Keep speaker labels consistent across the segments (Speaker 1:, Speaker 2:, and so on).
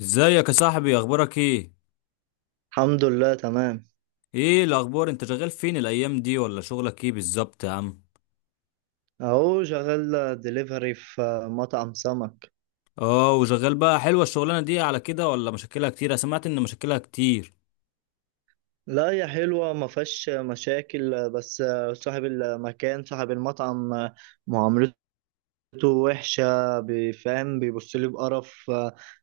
Speaker 1: ازيك يا صاحبي؟ اخبارك ايه؟
Speaker 2: الحمد لله، تمام.
Speaker 1: ايه الاخبار، انت شغال فين الايام دي؟ ولا شغلك ايه بالظبط يا عم؟
Speaker 2: اهو شغال دليفري في مطعم سمك.
Speaker 1: اه، وشغال بقى؟ حلوه الشغلانه دي على كده ولا مشاكلها كتير؟ انا سمعت ان مشاكلها كتير.
Speaker 2: لا، هي حلوة ما فيهاش مشاكل. بس صاحب المكان صاحب المطعم معاملته وحشة، بيفهم بيبص لي بقرف.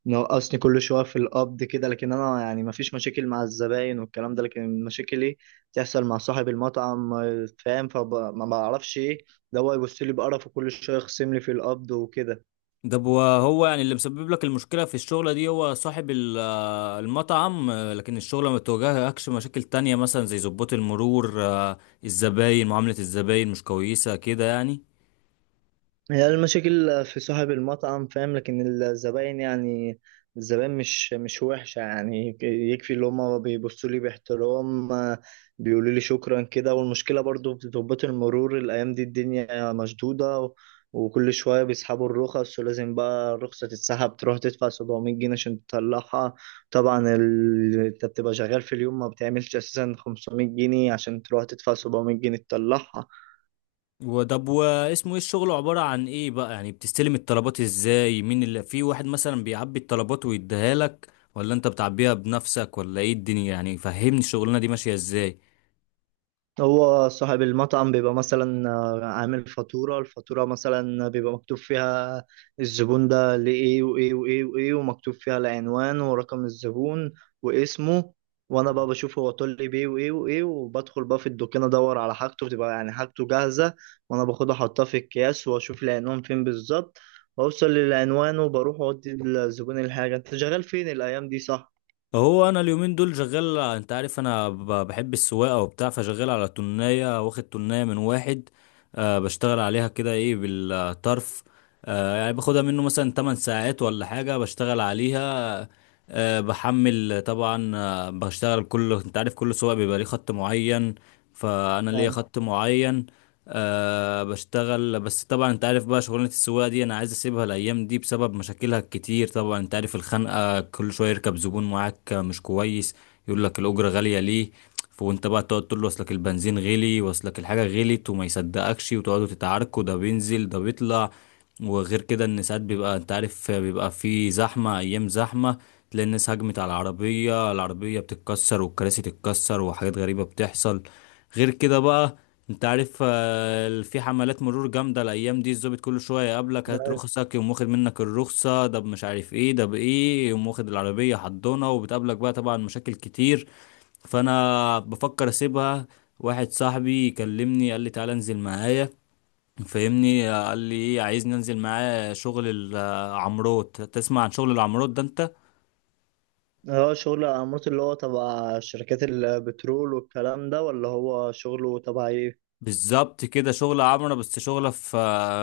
Speaker 2: نقصني كل شوية في القبض كده، لكن انا يعني ما فيش مشاكل مع الزباين والكلام ده، لكن مشاكلي تحصل مع صاحب المطعم، فاهم؟ فما بعرفش ايه ده، هو يبص لي بقرف وكل شوية يخصم لي في القبض وكده.
Speaker 1: ده ب- هو يعني اللي مسبب لك المشكله في الشغله دي هو صاحب المطعم، لكن الشغله ما بتواجهكش مشاكل تانية مثلا زي ضباط المرور؟ الزباين، معامله الزباين مش كويسه كده يعني؟
Speaker 2: هي المشاكل في صاحب المطعم، فاهم؟ لكن الزباين يعني الزباين مش وحشة، يعني يكفي اللي هما بيبصوا لي باحترام، آه، بيقولوا لي شكرا كده. والمشكلة برضو في ضباط المرور، الأيام دي الدنيا مشدودة وكل شوية بيسحبوا الرخص، ولازم بقى الرخصة تتسحب تروح تدفع 700 جنيه عشان تطلعها. طبعا انت بتبقى شغال في اليوم ما بتعملش أساسا 500 جنيه، عشان تروح تدفع 700 جنيه تطلعها.
Speaker 1: وطب، واسمه ايه الشغل؟ عبارة عن ايه بقى يعني؟ بتستلم الطلبات ازاي؟ مين اللي في واحد مثلا بيعبي الطلبات ويديها لك ولا انت بتعبيها بنفسك ولا ايه الدنيا يعني؟ فهمني الشغلانة دي ماشية ازاي.
Speaker 2: هو صاحب المطعم بيبقى مثلا آه، عامل فاتورة. الفاتورة مثلا بيبقى مكتوب فيها الزبون ده لإيه وإيه وإيه وإيه، ومكتوب فيها العنوان ورقم الزبون واسمه. وأنا بقى بشوف هو طول لي بيه وإيه وإيه، وبدخل بقى في الدكان أدور على حاجته، بتبقى يعني حاجته جاهزة، وأنا باخدها أحطها في الأكياس وأشوف العنوان فين بالظبط، وأوصل للعنوان وبروح أودي للزبون الحاجة. أنت شغال فين الأيام دي، صح؟
Speaker 1: هو انا اليومين دول شغال، انت عارف انا بحب السواقة وبتاع، فشغال على تناية، واخد تناية من واحد، آه. بشتغل عليها كده، ايه، بالطرف. آه، يعني باخدها منه مثلا 8 ساعات ولا حاجة، بشتغل عليها، آه. بحمل طبعا. آه، بشتغل. كل، انت عارف، كل سواق بيبقى ليه خط معين، فانا ليا
Speaker 2: يعني
Speaker 1: خط معين، آه. بشتغل. بس طبعا انت عارف بقى شغلانة السواقة دي انا عايز اسيبها الايام دي بسبب مشاكلها الكتير. طبعا انت عارف الخنقة، كل شوية يركب زبون معاك مش كويس، يقول لك الاجرة غالية ليه، وانت بقى تقعد تقول له اصلك البنزين غلي واصلك الحاجه غلت، وما يصدقكش، وتقعدوا تتعاركوا، ده بينزل ده بيطلع. وغير كده ان ساعات بيبقى، انت عارف، بيبقى في زحمه، ايام زحمه، تلاقي الناس هجمت على العربيه، العربيه بتتكسر والكراسي تتكسر وحاجات غريبه بتحصل. غير كده بقى، انت عارف، في حملات مرور جامدة الأيام دي، الظابط كل شوية يقابلك، هات رخصك، يقوم واخد منك الرخصة، ده مش عارف ايه ده بإيه، يقوم واخد العربية حضنة، وبتقابلك بقى طبعا مشاكل كتير. فأنا بفكر أسيبها. واحد صاحبي كلمني قال لي تعالى انزل معايا، فاهمني، قال لي ايه، عايزني انزل معاه شغل العمروت. تسمع عن شغل العمروت ده انت؟
Speaker 2: اه، شغل الأمارات اللي هو تبع شركات البترول والكلام ده، ولا هو شغله تبع ايه؟
Speaker 1: بالظبط كده، شغلة عمرة، بس شغلة في،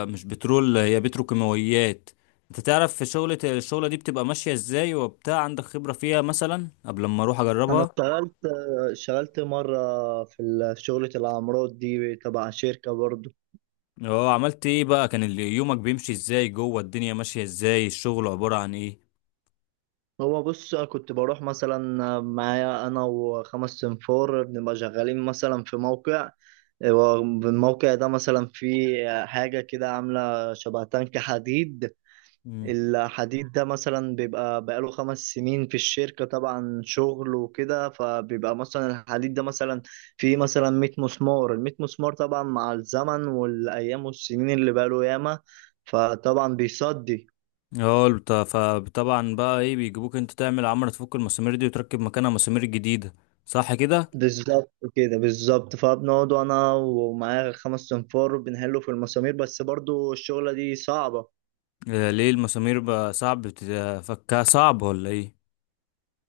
Speaker 1: مش بترول، هي بتروكيماويات. انت تعرف في شغلة، الشغلة دي بتبقى ماشية ازاي وبتاع؟ عندك خبرة فيها مثلا قبل ما اروح
Speaker 2: أنا
Speaker 1: اجربها؟
Speaker 2: اشتغلت مرة في شغلة العمارات دي تبع شركة برضو.
Speaker 1: اه، عملت ايه بقى؟ كان يومك بيمشي ازاي جوه؟ الدنيا ماشية ازاي، الشغل عبارة عن ايه؟
Speaker 2: هو بص، كنت بروح مثلا معايا أنا وخمس سنفار، بنبقى شغالين مثلا في موقع. الموقع ده مثلا فيه حاجة كده عاملة شبه تانك حديد.
Speaker 1: مم.
Speaker 2: الحديد ده مثلا بيبقى بقاله 5 سنين في الشركة، طبعا شغل وكده، فبيبقى مثلا الحديد ده مثلا فيه مثلا 100 مسمار. ال 100 مسمار طبعا مع الزمن والأيام والسنين اللي بقاله ياما، فطبعا بيصدي.
Speaker 1: اه، فطبعا بقى، ايه، بيجيبوك انت تعمل عمرة، تفك المسامير دي وتركب مكانها مسامير جديدة، صح كده؟
Speaker 2: بالظبط كده بالظبط، فبنقعد أنا ومعايا خمس أنفار بنحله في المسامير، بس برضو الشغلة دي صعبة.
Speaker 1: ليه المسامير بقى؟ صعب بتفكها، صعب ولا ايه؟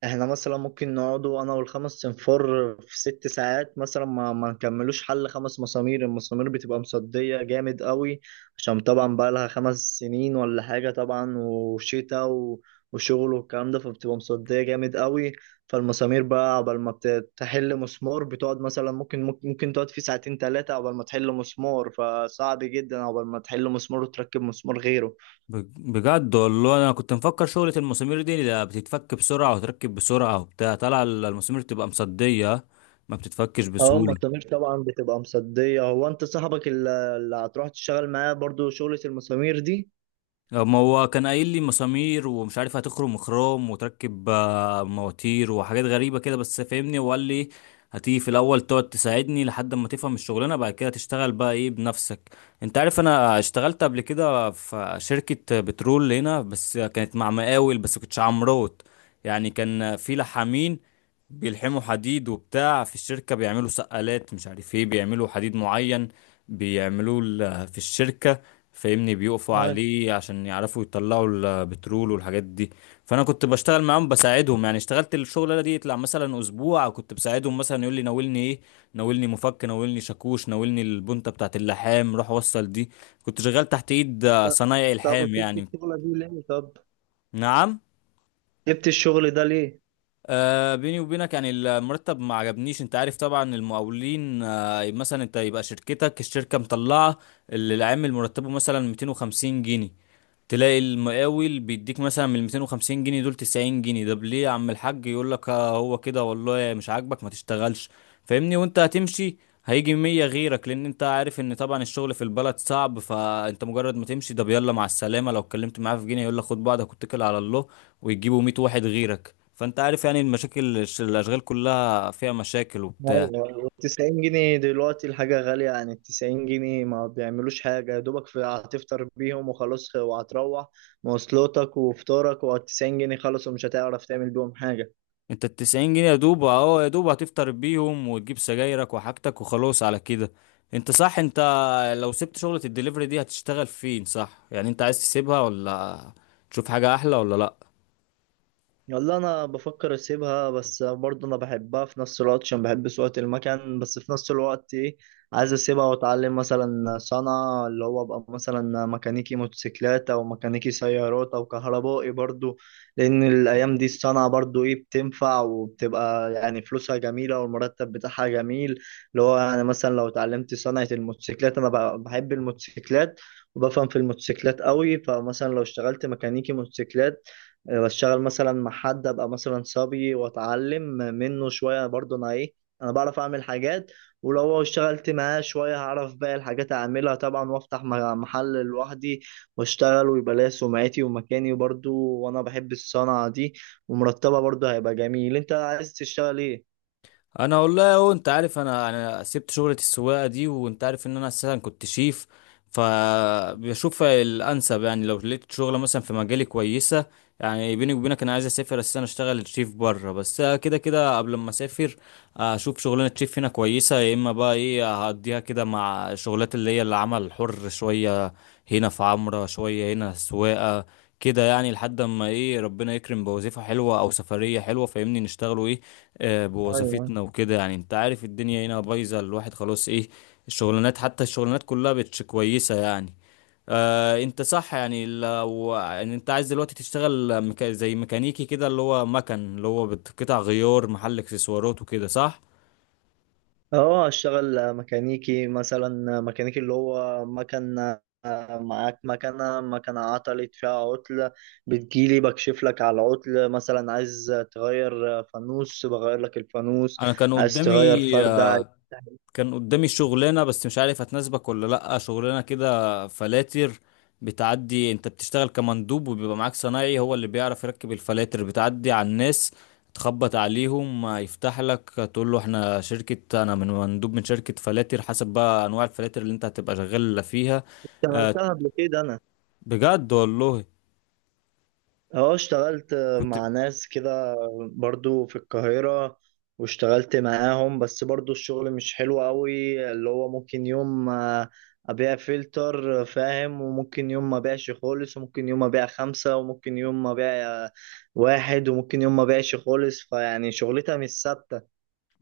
Speaker 2: احنا مثلا ممكن نقعدوا انا والخمس صنفار في 6 ساعات مثلا ما نكملوش حل خمس مسامير، المسامير بتبقى مصدية جامد قوي، عشان طبعا بقى لها 5 سنين ولا حاجة طبعا، وشغل والكلام ده، فبتبقى مصدية جامد قوي. فالمسامير بقى عقبال ما بتحل مسمار بتقعد مثلا، ممكن تقعد فيه ساعتين ثلاثة عقبال ما تحل مسمار، فصعب جدا عقبال ما تحل مسمار وتركب مسمار غيره.
Speaker 1: بجد والله، انا كنت مفكر شغلة المسامير دي لا، بتتفك بسرعة وتركب بسرعة وبتاع. طلع المسامير تبقى مصدية، ما بتتفكش
Speaker 2: اه، ما
Speaker 1: بسهولة.
Speaker 2: الضمير طبعا بتبقى مصدية. هو انت صاحبك اللي هتروح تشتغل معاه برضو شغلة المسامير دي؟
Speaker 1: ما هو كان قايل لي مسامير ومش عارف هتخرم خروم وتركب، مواتير وحاجات غريبة كده، بس فاهمني، وقال لي هتيجي في الاول تقعد تساعدني لحد ما تفهم الشغلانة، بعد كده تشتغل بقى، ايه، بنفسك. انت عارف انا اشتغلت قبل كده في شركة بترول هنا، بس كانت مع مقاول، بس كنتش عمروت. يعني كان في لحامين بيلحموا حديد وبتاع في الشركة، بيعملوا سقالات، مش عارف ايه، بيعملوا حديد معين، بيعملوه في الشركة. فاهمني، بيقفوا
Speaker 2: أيوة.
Speaker 1: عليه عشان يعرفوا يطلعوا البترول والحاجات دي. فانا كنت بشتغل معاهم بساعدهم. يعني اشتغلت الشغلانه دي يطلع مثلا اسبوع، كنت بساعدهم، مثلا يقول لي ناولني ايه، ناولني مفك، ناولني شاكوش، ناولني البنطه بتاعت اللحام، روح وصل دي. كنت شغال تحت ايد، صنايعي
Speaker 2: طب
Speaker 1: الحام
Speaker 2: وسبت
Speaker 1: يعني.
Speaker 2: الشغلة دي ليه؟ طب
Speaker 1: نعم.
Speaker 2: جبت الشغل ده ليه؟
Speaker 1: آه، بيني وبينك، يعني المرتب ما عجبنيش. انت عارف طبعا المقاولين، آه، مثلا انت يبقى شركتك، الشركة مطلعة اللي العامل مرتبه مثلا 250 جنيه، تلاقي المقاول بيديك مثلا من 250 جنيه دول 90 جنيه. ده ليه يا عم الحاج؟ يقول لك آه هو كده والله، مش عاجبك ما تشتغلش. فاهمني، وانت هتمشي، هيجي 100 غيرك، لان انت عارف ان طبعا الشغل في البلد صعب، فانت مجرد ما تمشي ده، يلا مع السلامة. لو اتكلمت معاه في جنيه يقول لك خد بعضك واتكل على الله، ويجيبوا 100 واحد غيرك. فانت عارف يعني المشاكل، الاشغال كلها فيها مشاكل وبتاع.
Speaker 2: أيوة، 90 جنيه دلوقتي الحاجة غالية، يعني 90 جنيه ما بيعملوش حاجة، يا دوبك في هتفطر بيهم وخلاص، وهتروح مواصلاتك وفطارك و90 جنيه خلاص، ومش هتعرف تعمل بيهم حاجة.
Speaker 1: انت ال 90 جنيه يا دوب، اهو يا دوب هتفطر بيهم وتجيب سجايرك وحاجتك وخلاص على كده. انت صح. انت لو سبت شغلة الدليفري دي هتشتغل فين؟ صح يعني انت عايز تسيبها ولا تشوف حاجة احلى، ولا لا؟
Speaker 2: والله انا بفكر اسيبها، بس برضه انا بحبها في نفس الوقت عشان بحب سواقة المكان، بس في نفس الوقت ايه، عايز اسيبها واتعلم مثلا صنعة، اللي هو ابقى مثلا ميكانيكي موتوسيكلات او ميكانيكي سيارات او كهربائي برضه. لان الايام دي الصنعة برضه ايه، بتنفع وبتبقى يعني فلوسها جميلة والمرتب بتاعها جميل. اللي هو يعني مثلا لو اتعلمت صنعة الموتوسيكلات، انا بحب الموتوسيكلات وبفهم في الموتوسيكلات قوي. فمثلا لو اشتغلت ميكانيكي موتوسيكلات، آه، بشتغل مثلا مع حد ابقى مثلا صبي واتعلم منه شويه، برضه انا ايه، انا بعرف اعمل حاجات، ولو اشتغلت معاه شويه هعرف باقي الحاجات اعملها طبعا، وافتح محل لوحدي واشتغل، ويبقى ليا سمعتي ومكاني برضه، وانا بحب الصنعه دي ومرتبه برضه هيبقى جميل. انت عايز تشتغل
Speaker 1: انا والله اهو، انت عارف انا سبت شغلة السواقة دي وانت عارف ان انا اساسا كنت شيف، فبشوف الانسب. يعني لو لقيت شغلة مثلا في مجالي كويسة، يعني بيني وبينك انا عايز اسافر اساسا اشتغل شيف بره، بس كده كده قبل ما اسافر اشوف شغلانة شيف هنا كويسة، يا اما بقى، ايه، هقضيها كده مع شغلات اللي هي العمل الحر، شوية هنا في عمرة، شوية هنا سواقة، كده يعني، لحد اما، ايه، ربنا يكرم بوظيفة حلوة او سفرية حلوة، فاهمني، نشتغلوا، ايه، آه،
Speaker 2: ايه؟
Speaker 1: بوظيفتنا وكده. يعني انت عارف الدنيا هنا بايظة، الواحد خلاص، ايه، الشغلانات، حتى الشغلانات كلها بتش كويسة يعني. آه انت صح. يعني لو يعني انت عايز دلوقتي تشتغل زي ميكانيكي كده، اللي هو مكن، اللي هو قطع غيار، محل اكسسوارات وكده، صح؟
Speaker 2: اه، اشتغل ميكانيكي، مثلا ميكانيكي اللي هو مكنة. معاك مكنة، مكنة عطلت فيها عطل، بتجيلي بكشف لك على العطل، مثلا عايز تغير فانوس بغير لك الفانوس،
Speaker 1: انا كان
Speaker 2: عايز تغير
Speaker 1: قدامي
Speaker 2: فردة،
Speaker 1: كان قدامي شغلانة، بس مش عارف هتناسبك ولا لأ. شغلانة كده فلاتر، بتعدي، انت بتشتغل كمندوب، وبيبقى معاك صنايعي هو اللي بيعرف يركب الفلاتر. بتعدي على الناس، تخبط عليهم، يفتح لك، تقول له احنا شركة، انا من مندوب من شركة فلاتر، حسب بقى انواع الفلاتر اللي انت هتبقى شغال فيها. آه،
Speaker 2: اشتغلتها قبل كده انا.
Speaker 1: بجد والله،
Speaker 2: اه، اشتغلت
Speaker 1: كنت،
Speaker 2: مع ناس كده برضو في القاهرة، واشتغلت معاهم، بس برضو الشغل مش حلو قوي، اللي هو ممكن يوم آه، ابيع فلتر، آه، فاهم، وممكن يوم ما بيعش خالص، وممكن يوم ما بيع خمسة، وممكن يوم ما بيع آه، واحد، وممكن يوم ما بيعش خالص، فيعني شغلتها مش ثابتة.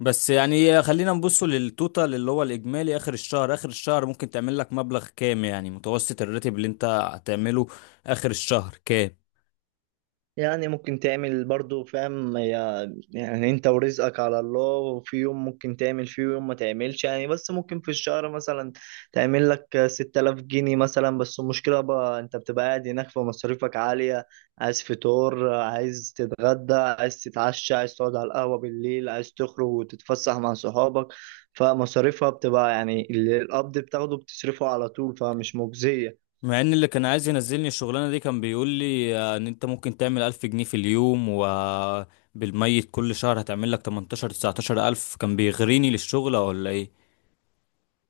Speaker 1: بس يعني خلينا نبصوا للتوتال، اللي هو الإجمالي آخر الشهر. آخر الشهر ممكن تعمل لك مبلغ كام؟ يعني متوسط الراتب اللي أنت هتعمله آخر الشهر كام؟
Speaker 2: يعني ممكن تعمل برضو، فاهم يعني انت ورزقك على الله، وفي يوم ممكن تعمل فيه ويوم ما تعملش يعني، بس ممكن في الشهر مثلا تعمل لك 6000 جنيه مثلا، بس المشكلة بقى انت بتبقى قاعد هناك فمصاريفك عالية، عايز فطور عايز تتغدى عايز تتعشى، عايز تقعد على القهوة بالليل، عايز تخرج وتتفسح مع صحابك، فمصاريفها بتبقى يعني اللي القبض بتاخده بتصرفه على طول، فمش مجزية.
Speaker 1: مع إن اللي كان عايز ينزلني الشغلانة دي كان بيقول لي، إن أنت ممكن تعمل ألف جنيه في اليوم، وبالميت كل شهر هتعمل لك 18 19 ألف. كان بيغريني للشغل ولا إيه؟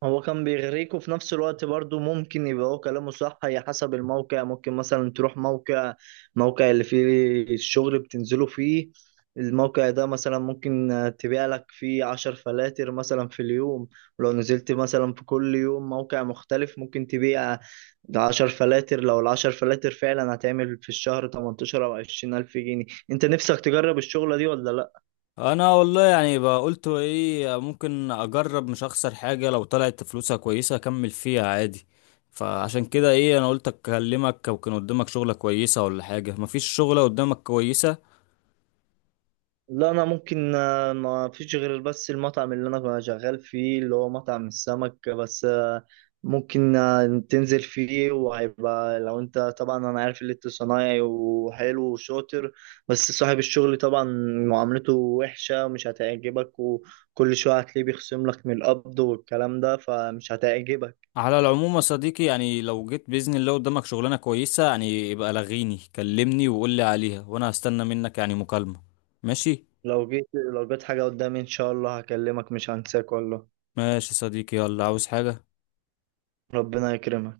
Speaker 2: هو كان بيغريك، وفي نفس الوقت برضو ممكن يبقى هو كلامه صح، هي حسب الموقع، ممكن مثلا تروح موقع، موقع اللي فيه الشغل بتنزله فيه، الموقع ده مثلا ممكن تبيع لك فيه عشر فلاتر مثلا في اليوم، ولو نزلت مثلا في كل يوم موقع مختلف ممكن تبيع عشر فلاتر، لو العشر فلاتر فعلا هتعمل في الشهر 18 أو 20 ألف جنيه، أنت نفسك تجرب الشغلة دي ولا لأ؟
Speaker 1: انا والله يعني بقى قلت ايه ممكن اجرب، مش اخسر حاجه، لو طلعت فلوسها كويسه اكمل فيها عادي. فعشان كده، ايه، انا قلت اكلمك، او كان قدامك شغله كويسه ولا حاجه؟ مفيش شغله قدامك كويسه؟
Speaker 2: لا، انا ممكن آه، ما فيش غير بس المطعم اللي انا كنت شغال فيه، اللي هو مطعم السمك، بس آه، ممكن آه، تنزل فيه، وهيبقى لو انت طبعا، انا عارف اللي انت صنايعي وحلو وشاطر، بس صاحب الشغل طبعا معاملته وحشة ومش هتعجبك، وكل شوية هتلاقيه بيخصم لك من القبض والكلام ده، فمش هتعجبك.
Speaker 1: على العموم يا صديقي، يعني لو جيت باذن الله قدامك شغلانه كويسه، يعني يبقى لغيني كلمني وقول لي عليها، وانا هستنى منك يعني مكالمه، ماشي؟
Speaker 2: لو جيت، لو جيت حاجة قدامي ان شاء الله هكلمك، مش هنساك والله.
Speaker 1: ماشي يا صديقي، يلا. عاوز حاجه؟
Speaker 2: ربنا يكرمك.